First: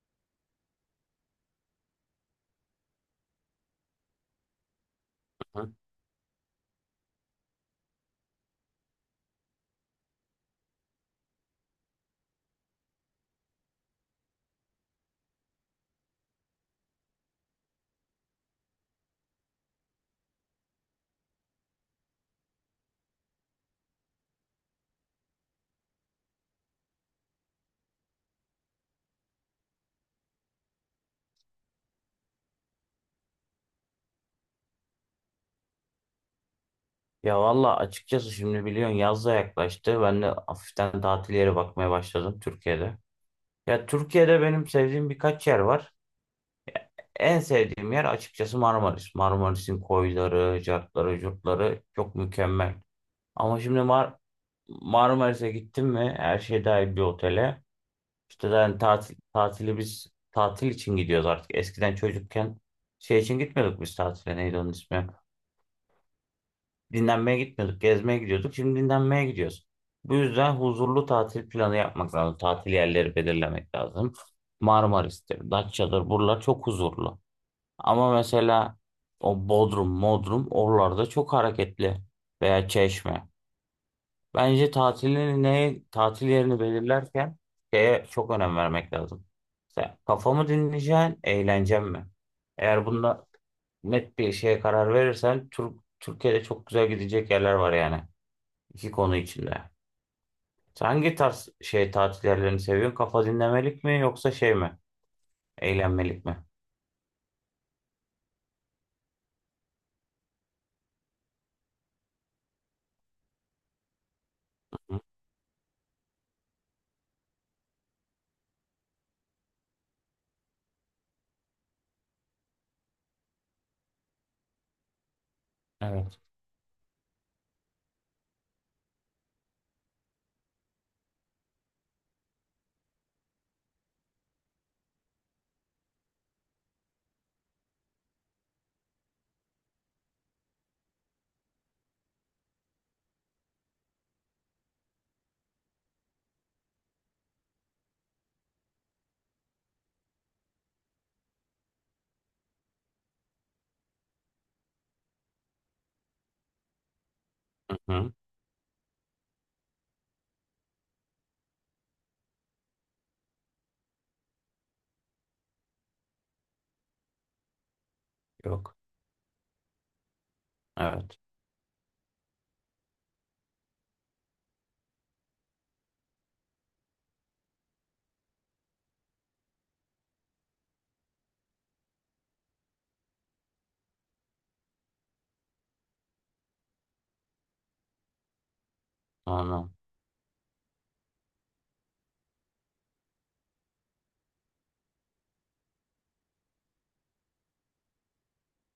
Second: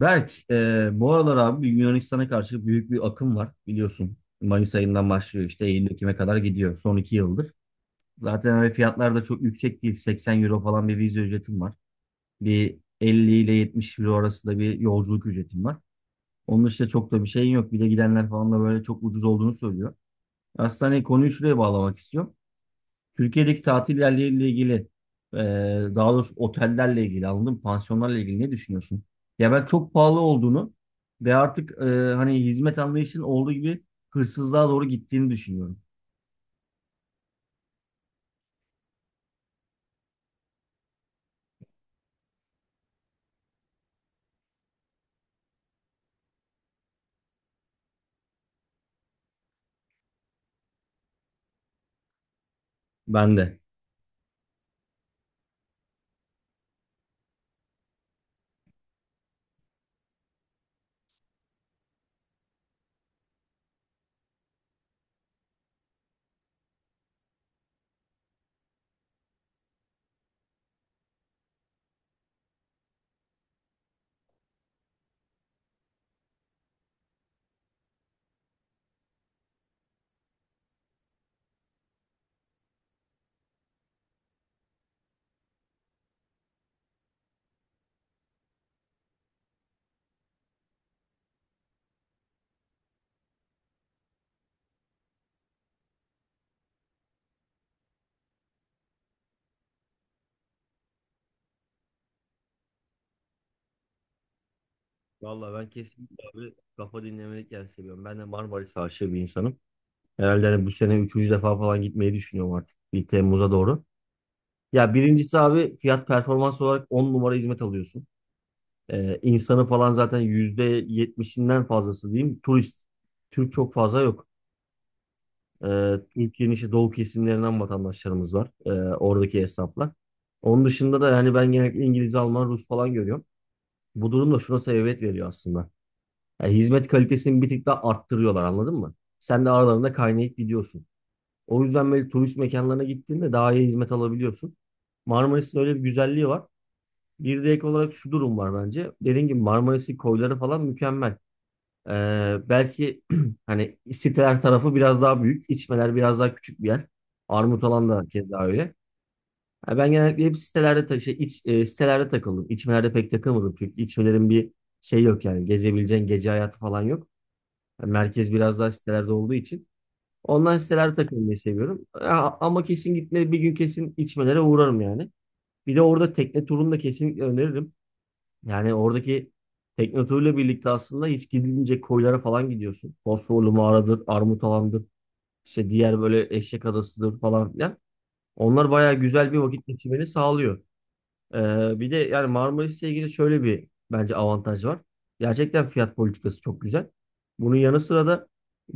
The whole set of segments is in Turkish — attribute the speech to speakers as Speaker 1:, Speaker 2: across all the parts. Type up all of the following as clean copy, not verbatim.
Speaker 1: Berk, bu aralar abi Yunanistan'a karşı büyük bir akım var biliyorsun. Mayıs ayından başlıyor işte
Speaker 2: Hı?
Speaker 1: Eylül-Ekim'e kadar gidiyor son iki yıldır. Zaten hani fiyatlar da çok yüksek değil. 80 euro falan bir vize ücretim var. Bir 50 ile 70 euro arasında bir yolculuk ücretim var. Onun dışında çok da bir şeyin yok. Bir de gidenler falan da böyle çok ucuz olduğunu söylüyor. Aslında hani konuyu şuraya bağlamak istiyorum. Türkiye'deki tatil yerleriyle ilgili, e, daha doğrusu otellerle ilgili, anladın mı? Pansiyonlarla ilgili ne düşünüyorsun? Ya ben çok pahalı olduğunu ve artık hani hizmet anlayışının olduğu gibi hırsızlığa doğru gittiğini düşünüyorum.
Speaker 2: Ya valla açıkçası şimdi biliyorsun yaz da yaklaştı. Ben de hafiften tatil yeri bakmaya başladım Türkiye'de. Ya Türkiye'de benim sevdiğim birkaç yer var. En sevdiğim yer açıkçası Marmaris. Marmaris'in koyları, cartları, curtları çok mükemmel.
Speaker 1: Ben
Speaker 2: Ama
Speaker 1: de.
Speaker 2: şimdi Marmaris'e gittim mi her şey dahil bir otele. İşte yani tatil, tatili biz tatil için gidiyoruz artık. Eskiden çocukken şey için gitmiyorduk biz tatile, neydi onun ismi? Dinlenmeye gitmiyorduk, gezmeye gidiyorduk. Şimdi dinlenmeye gidiyoruz. Bu yüzden huzurlu tatil planı yapmak lazım. Tatil yerleri belirlemek lazım. Marmaris'tir, Datça'dır. Buralar çok huzurlu. Ama mesela o Bodrum, Modrum oralarda çok hareketli, veya Çeşme. Bence tatilini, ne, tatil yerini belirlerken şeye çok önem vermek lazım. Mesela kafamı dinleyeceğin, eğleneceğim mi? Eğer bunda net bir şeye karar verirsen Türkiye'de çok güzel gidecek yerler var yani. İki konu içinde. Sen hangi tarz şey, tatil yerlerini seviyorsun? Kafa dinlemelik mi yoksa şey mi?
Speaker 1: Vallahi ben kesinlikle
Speaker 2: Eğlenmelik mi?
Speaker 1: abi kafa dinlemelik yer seviyorum. Ben de Marmaris aşığı bir insanım. Herhalde hani bu sene üçüncü defa falan gitmeyi düşünüyorum artık. Bir Temmuz'a doğru. Ya
Speaker 2: Hı.
Speaker 1: birincisi abi fiyat performans olarak 10 numara hizmet alıyorsun. İnsanı falan zaten yüzde yetmişinden fazlası diyeyim turist. Türk çok fazla yok. Ee,
Speaker 2: Evet.
Speaker 1: Türkiye'nin işte doğu kesimlerinden vatandaşlarımız var. Oradaki esnaflar. Onun dışında da yani ben genellikle İngiliz, Alman, Rus falan görüyorum. Bu durum da şuna sebebiyet veriyor aslında. Yani hizmet kalitesini bir tık daha arttırıyorlar anladın mı? Sen de aralarında kaynayıp gidiyorsun. O yüzden böyle turist mekanlarına gittiğinde daha iyi hizmet alabiliyorsun. Marmaris'in öyle bir güzelliği var. Bir de ek olarak şu durum var bence. Dediğim gibi Marmaris'in koyları falan mükemmel. Belki hani siteler tarafı biraz daha büyük, içmeler biraz daha küçük bir yer. Armut alan da
Speaker 2: Hı.
Speaker 1: keza öyle. Ha, ben genellikle hep sitelerde tak şey, iç, e, sitelerde takıldım. İçmelerde pek takılmadım çünkü içmelerin bir şey yok yani gezebileceğin gece hayatı falan yok. Yani merkez biraz daha
Speaker 2: Yok.
Speaker 1: sitelerde olduğu için. Ondan sitelerde
Speaker 2: Evet.
Speaker 1: takılmayı seviyorum. Ha, ama kesin gitmeleri bir gün kesin içmelere uğrarım yani. Bir de orada tekne turunu da kesinlikle öneririm. Yani oradaki tekne birlikte aslında hiç gidilmeyecek koylara falan gidiyorsun. Fosforlu mağaradır, Armut Alan'dır, işte diğer böyle Eşek Adası'dır falan filan. Onlar bayağı güzel bir vakit
Speaker 2: Anladım.
Speaker 1: geçirmeni sağlıyor. Bir de yani Marmaris'le ilgili şöyle bir bence avantaj var. Gerçekten fiyat politikası çok güzel. Bunun yanı sıra da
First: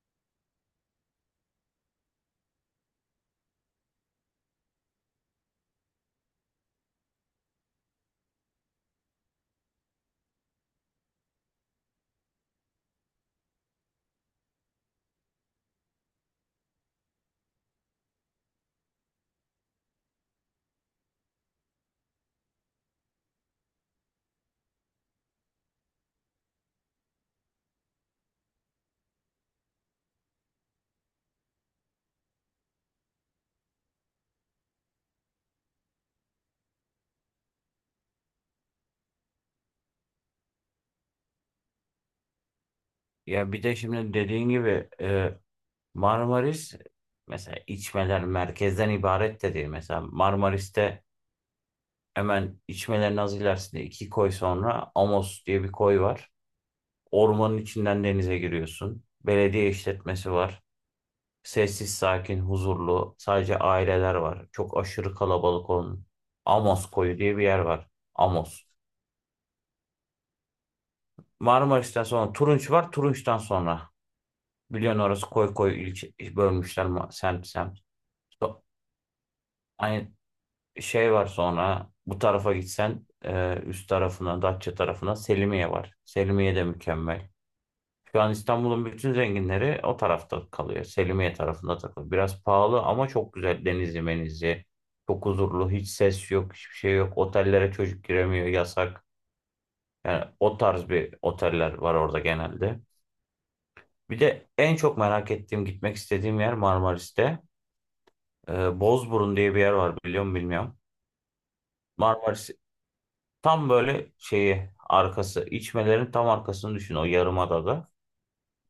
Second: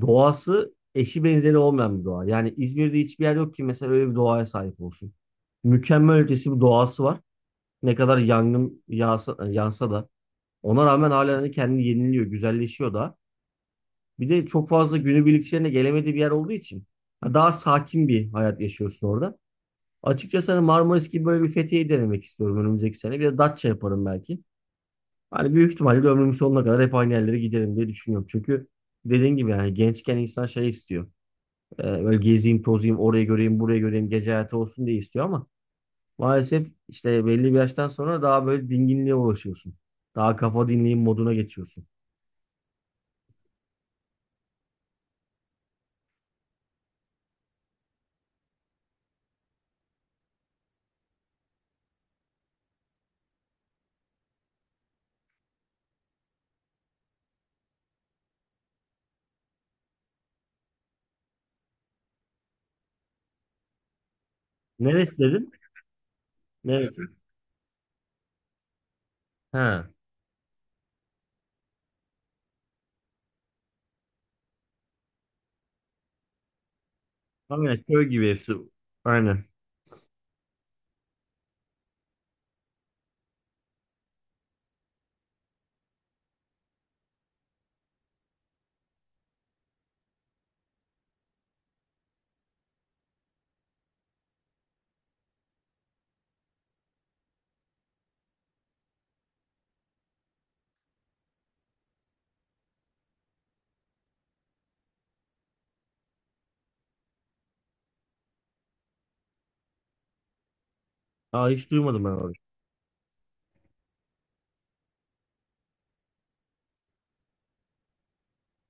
Speaker 1: doğası eşi benzeri olmayan bir doğa. Yani İzmir'de hiçbir yer yok ki mesela öyle bir doğaya sahip olsun. Mükemmel ötesi bir doğası var. Ne kadar yangın yağsa, yansa da ona rağmen hala hani kendini yeniliyor, güzelleşiyor da. Bir de çok fazla günübirlikçilerine gelemediği bir yer olduğu için ha, daha sakin bir hayat yaşıyorsun orada. Açıkçası hani Marmaris gibi böyle bir Fethiye'yi denemek istiyorum önümüzdeki sene. Bir de Datça yaparım belki. Hani büyük ihtimalle de ömrümün sonuna kadar hep aynı yerlere giderim diye düşünüyorum. Çünkü dediğin gibi yani gençken insan şey istiyor. Böyle gezeyim, tozayım, orayı göreyim, burayı göreyim, gece hayatı olsun diye istiyor ama maalesef işte belli bir yaştan sonra daha böyle dinginliğe ulaşıyorsun. Daha kafa dinleyeyim moduna geçiyorsun.
Speaker 2: Ya bir de şimdi dediğin gibi, Marmaris mesela, içmeler merkezden ibaret de değil. Mesela Marmaris'te hemen içmelerin az ilerisinde iki koy sonra Amos diye bir koy var. Ormanın içinden denize giriyorsun. Belediye işletmesi var. Sessiz, sakin, huzurlu. Sadece aileler var. Çok aşırı
Speaker 1: Neresi dedin?
Speaker 2: kalabalık olan. Amos
Speaker 1: Neresi?
Speaker 2: koyu diye bir yer var. Amos.
Speaker 1: Ha.
Speaker 2: Marmaris'ten sonra Turunç var. Turunç'tan sonra, biliyorsun orası koy koy, ilçe bölmüşler, semt semt.
Speaker 1: Aynen köy gibi hepsi.
Speaker 2: So-
Speaker 1: Aynen.
Speaker 2: Aynı şey var. Sonra bu tarafa gitsen, üst tarafına, Datça tarafına Selimiye var. Selimiye de mükemmel. Şu an İstanbul'un bütün zenginleri o tarafta kalıyor. Selimiye tarafında takılıyor. Biraz pahalı ama çok güzel. Denizli menizli. Çok huzurlu. Hiç ses yok. Hiçbir şey yok. Otellere çocuk giremiyor. Yasak. Yani o tarz bir oteller var orada genelde. Bir de en çok merak ettiğim, gitmek istediğim yer Marmaris'te. Bozburun diye bir yer var, biliyor musun bilmiyorum.
Speaker 1: Aa, hiç duymadım ben orayı.
Speaker 2: Marmaris tam böyle şeyi arkası. İçmelerin tam arkasını düşün, o yarımadada.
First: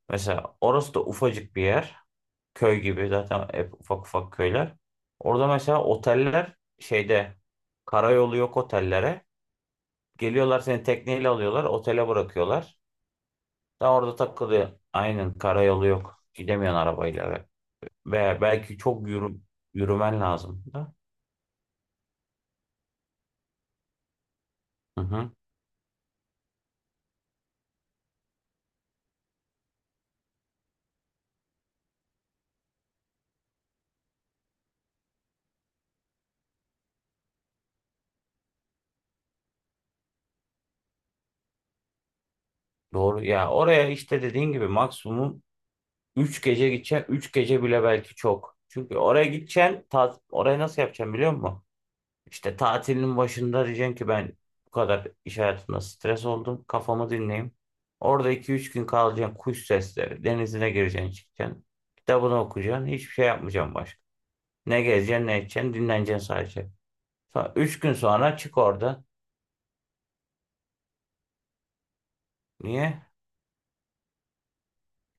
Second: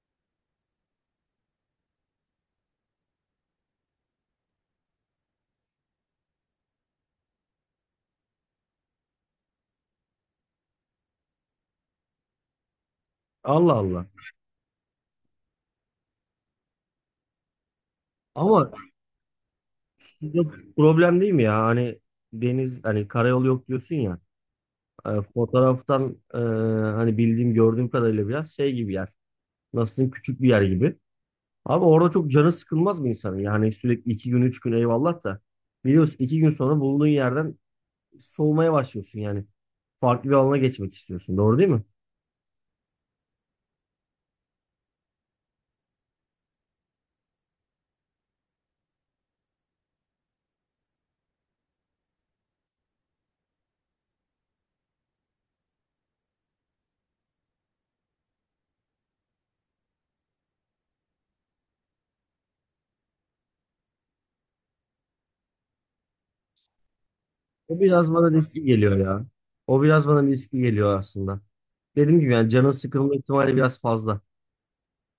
Speaker 2: Mesela orası da ufacık bir yer. Köy gibi zaten, hep ufak ufak köyler. Orada mesela oteller şeyde, karayolu yok otellere. Geliyorlar seni tekneyle alıyorlar, otele bırakıyorlar.
Speaker 1: Allah
Speaker 2: Daha
Speaker 1: Allah.
Speaker 2: orada takılıyor. Aynen karayolu yok. Gidemiyorsun arabayla, ve
Speaker 1: Ama
Speaker 2: belki çok yürümen
Speaker 1: suda
Speaker 2: lazım da.
Speaker 1: problem değil mi ya? Hani deniz hani karayolu yok diyorsun ya.
Speaker 2: Hı hı.
Speaker 1: Fotoğraftan hani bildiğim gördüğüm kadarıyla biraz şey gibi yer. Nasıl diyeyim, küçük bir yer gibi. Abi orada çok canı sıkılmaz mı insanın? Yani sürekli iki gün üç gün eyvallah da. Biliyorsun iki gün sonra bulunduğun yerden soğumaya başlıyorsun yani. Farklı bir alana geçmek istiyorsun. Doğru değil mi?
Speaker 2: Doğru ya, oraya işte dediğin gibi maksimum 3 gece gideceksin. 3 gece bile belki çok. Çünkü oraya gideceksin, orayı nasıl yapacaksın biliyor musun? İşte tatilin başında diyeceksin ki, ben bu kadar iş hayatında stres oldum, kafamı dinleyeyim. Orada iki üç gün kalacaksın. Kuş sesleri. Denizine gireceksin çıkacaksın. Kitabını okuyacaksın. Hiçbir şey yapmayacaksın başka. Ne gezeceksin ne edeceksin. Dinleneceksin sadece. Sonra 3
Speaker 1: O
Speaker 2: gün
Speaker 1: biraz bana
Speaker 2: sonra çık
Speaker 1: riskli geliyor
Speaker 2: orada.
Speaker 1: ya. O biraz bana riskli geliyor aslında. Dediğim gibi yani canın
Speaker 2: Niye?
Speaker 1: sıkılma ihtimali biraz fazla.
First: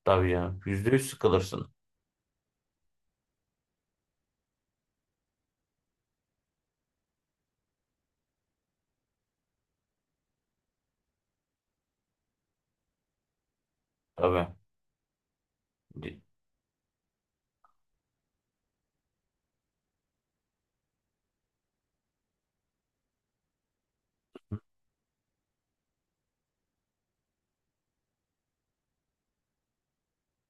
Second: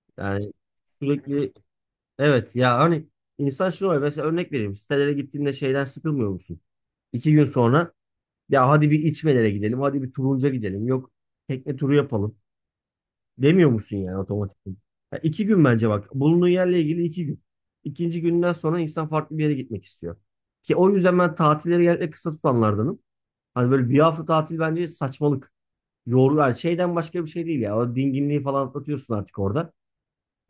Speaker 2: Tabii
Speaker 1: Yani
Speaker 2: canım. %100
Speaker 1: sürekli
Speaker 2: sıkılırsın.
Speaker 1: evet ya hani insan şunu oluyor. Mesela örnek vereyim. Sitelere gittiğinde şeyden sıkılmıyor musun? İki gün sonra ya hadi bir içmelere gidelim. Hadi bir turunca gidelim. Yok tekne turu yapalım. Demiyor musun yani
Speaker 2: Tabii.
Speaker 1: otomatik? Ya iki gün bence bak.
Speaker 2: Di-
Speaker 1: Bulunduğun yerle ilgili iki gün. İkinci günden sonra insan farklı bir yere gitmek istiyor. Ki o yüzden ben tatilleri genellikle kısa tutanlardanım. Hani böyle bir hafta tatil bence saçmalık. Yorgun yani şeyden başka bir şey değil ya. O dinginliği falan atlatıyorsun artık orada.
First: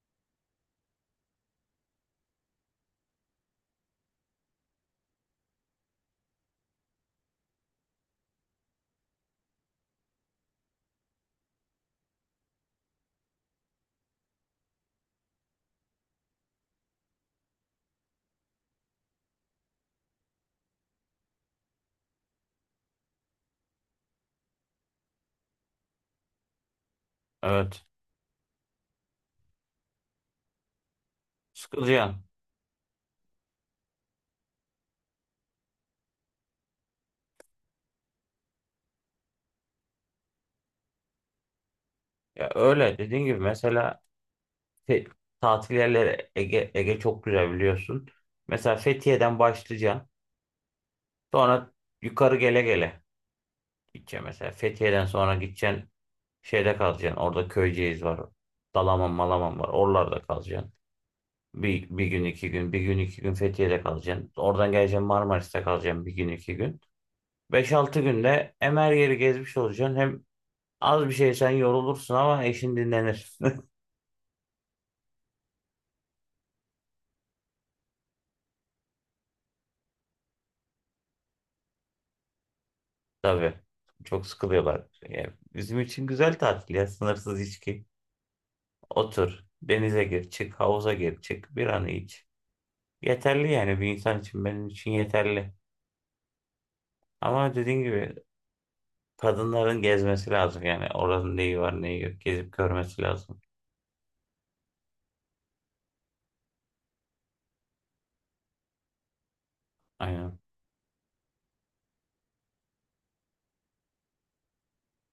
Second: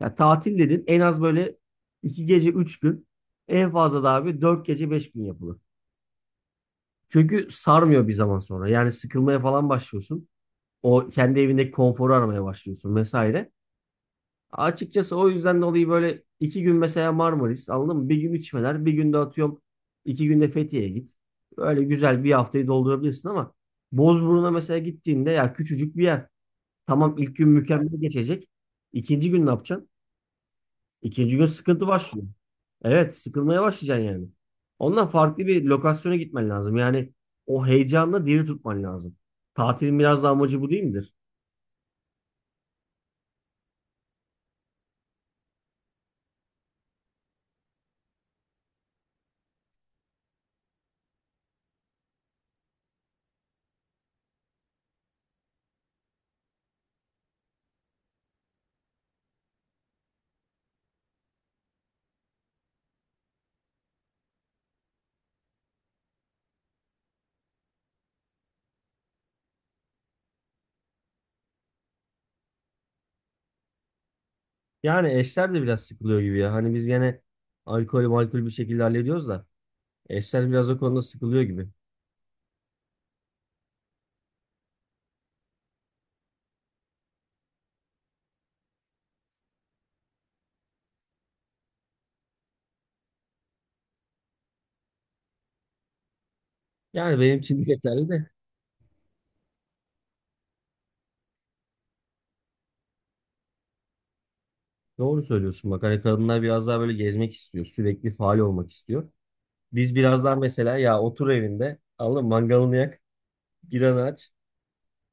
Speaker 1: Ya tatil dedin en az böyle iki gece üç gün. En fazla da abi dört gece beş gün yapılır. Çünkü sarmıyor bir zaman sonra. Yani sıkılmaya falan başlıyorsun. O kendi evindeki konforu aramaya başlıyorsun vesaire. Açıkçası o yüzden dolayı böyle iki gün mesela Marmaris anladın mı? Bir gün içmeler, bir günde atıyorum iki günde Fethiye'ye git. Böyle güzel bir haftayı doldurabilirsin ama Bozburun'a mesela gittiğinde ya küçücük bir yer. Tamam ilk gün
Speaker 2: Evet.
Speaker 1: mükemmel geçecek. İkinci gün ne yapacaksın? İkinci gün sıkıntı
Speaker 2: Sıkılacaksın.
Speaker 1: başlıyor. Evet, sıkılmaya başlayacaksın yani. Ondan farklı bir lokasyona gitmen lazım. Yani o heyecanla diri tutman lazım. Tatilin biraz da amacı bu değil midir?
Speaker 2: Ya öyle. Dediğin gibi mesela, te- tatil yerleri, Ege, Ege çok güzel biliyorsun. Mesela Fethiye'den başlayacaksın. Sonra yukarı gele gele gideceksin mesela. Fethiye'den sonra gideceksin, şeyde kalacaksın. Orada Köyceğiz var. Dalaman Malaman var. Oralarda kalacaksın. Bir gün iki gün. Bir gün iki gün Fethiye'de kalacaksın. Oradan geleceksin, Marmaris'te kalacaksın bir gün iki gün. Beş altı günde hem her yeri gezmiş olacaksın, hem az bir şey sen yorulursun ama eşin dinlenir.
Speaker 1: Yani eşler de biraz sıkılıyor gibi ya. Hani biz gene alkol malkol bir şekilde hallediyoruz da eşler biraz o konuda sıkılıyor gibi.
Speaker 2: Tabii. Çok sıkılıyorlar. Yani bizim için güzel tatil ya. Sınırsız içki. Otur. Denize gir, çık, havuza gir, çık, bir an iç. Yeterli yani, bir insan için, benim için yeterli.
Speaker 1: Yani benim
Speaker 2: Ama
Speaker 1: için de
Speaker 2: dediğin
Speaker 1: yeterli
Speaker 2: gibi,
Speaker 1: de
Speaker 2: kadınların gezmesi lazım yani, oranın neyi var neyi yok gezip görmesi lazım.
Speaker 1: doğru söylüyorsun bak. Hani kadınlar biraz daha böyle gezmek istiyor. Sürekli faal olmak istiyor. Biz biraz daha
Speaker 2: Aynen.
Speaker 1: mesela ya otur evinde alın mangalını yak, biranı aç,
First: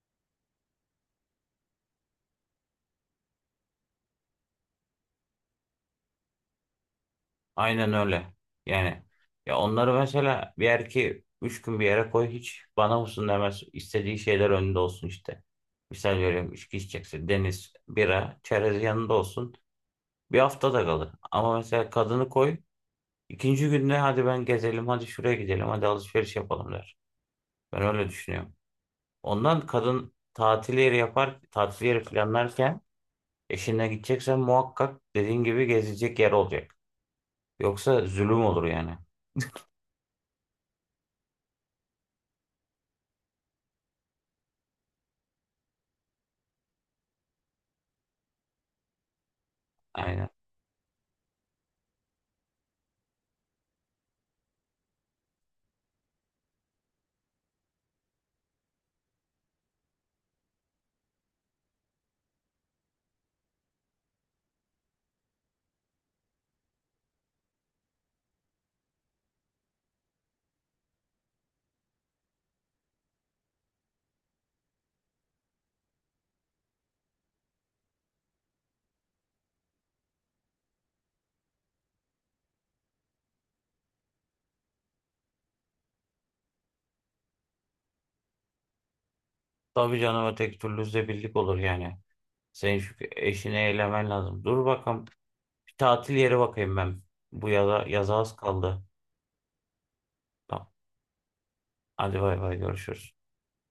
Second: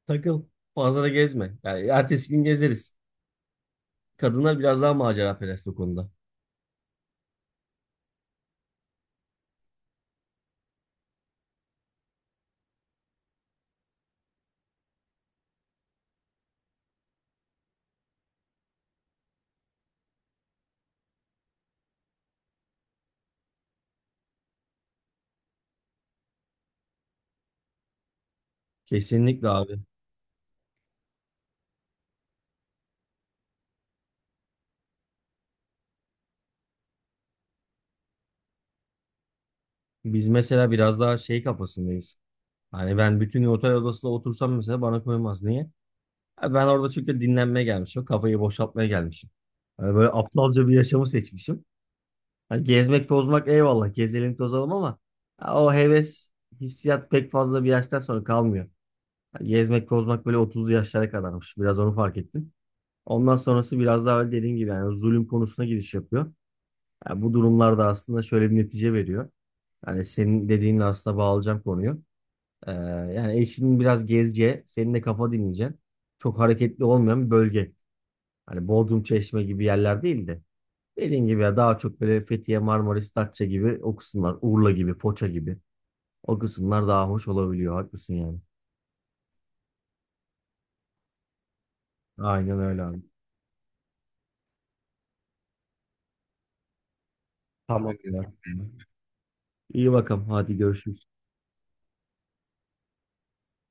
Speaker 1: takıl. Fazla da gezme. Yani ertesi gün gezeriz. Kadınlar biraz daha maceraperest o konuda.
Speaker 2: Aynen öyle. Yani ya, onları mesela, bir erkeği 3 gün bir yere koy, hiç bana mısın demez. İstediği şeyler önünde olsun işte. Misal veriyorum, içki içecekse deniz, bira, çerez yanında olsun. Bir hafta da kalır. Ama mesela kadını koy, ikinci günde hadi ben gezelim, hadi şuraya gidelim, hadi alışveriş yapalım der. Ben öyle düşünüyorum.
Speaker 1: Kesinlikle
Speaker 2: Ondan
Speaker 1: abi.
Speaker 2: kadın tatil yeri yapar, tatil yeri planlarken eşine gideceksen muhakkak dediğin gibi gezilecek yer olacak. Yoksa zulüm olur yani.
Speaker 1: Biz mesela biraz daha şey kafasındayız. Hani ben bütün gün otel odasında otursam mesela bana koymaz. Niye? Ben orada çünkü dinlenmeye gelmişim. Kafayı boşaltmaya gelmişim. Hani böyle
Speaker 2: Aynen.
Speaker 1: aptalca bir yaşamı seçmişim. Hani gezmek, tozmak eyvallah. Gezelim, tozalım ama ya o heves, hissiyat pek fazla bir yaştan sonra kalmıyor. Hani gezmek, tozmak böyle 30'lu yaşlara kadarmış. Biraz onu fark ettim. Ondan sonrası biraz daha öyle dediğim gibi yani zulüm konusuna giriş yapıyor. Yani bu durumlar da aslında şöyle bir netice veriyor. Yani senin dediğinle aslında bağlayacağım konuyu. Ee, yani eşinin biraz gezce, senin de kafa dinleyeceksin. Çok hareketli olmayan bir bölge. Hani Bodrum Çeşme gibi yerler değil de dediğin gibi ya daha çok böyle Fethiye, Marmaris, Datça gibi o kısımlar, Urla gibi, Foça gibi o kısımlar daha hoş olabiliyor. Haklısın yani.
Speaker 2: Tabii canım, öteki türlü zebirlik olur yani.
Speaker 1: Aynen
Speaker 2: Senin
Speaker 1: öyle
Speaker 2: şu
Speaker 1: abi.
Speaker 2: eşini eylemen lazım. Dur bakalım, bir tatil yeri bakayım ben. Bu yaza,
Speaker 1: Tamam
Speaker 2: yaza
Speaker 1: ya.
Speaker 2: az kaldı.
Speaker 1: İyi bakalım. Hadi
Speaker 2: Tamam.
Speaker 1: görüşürüz.
Speaker 2: Hadi bay bay, görüşürüz.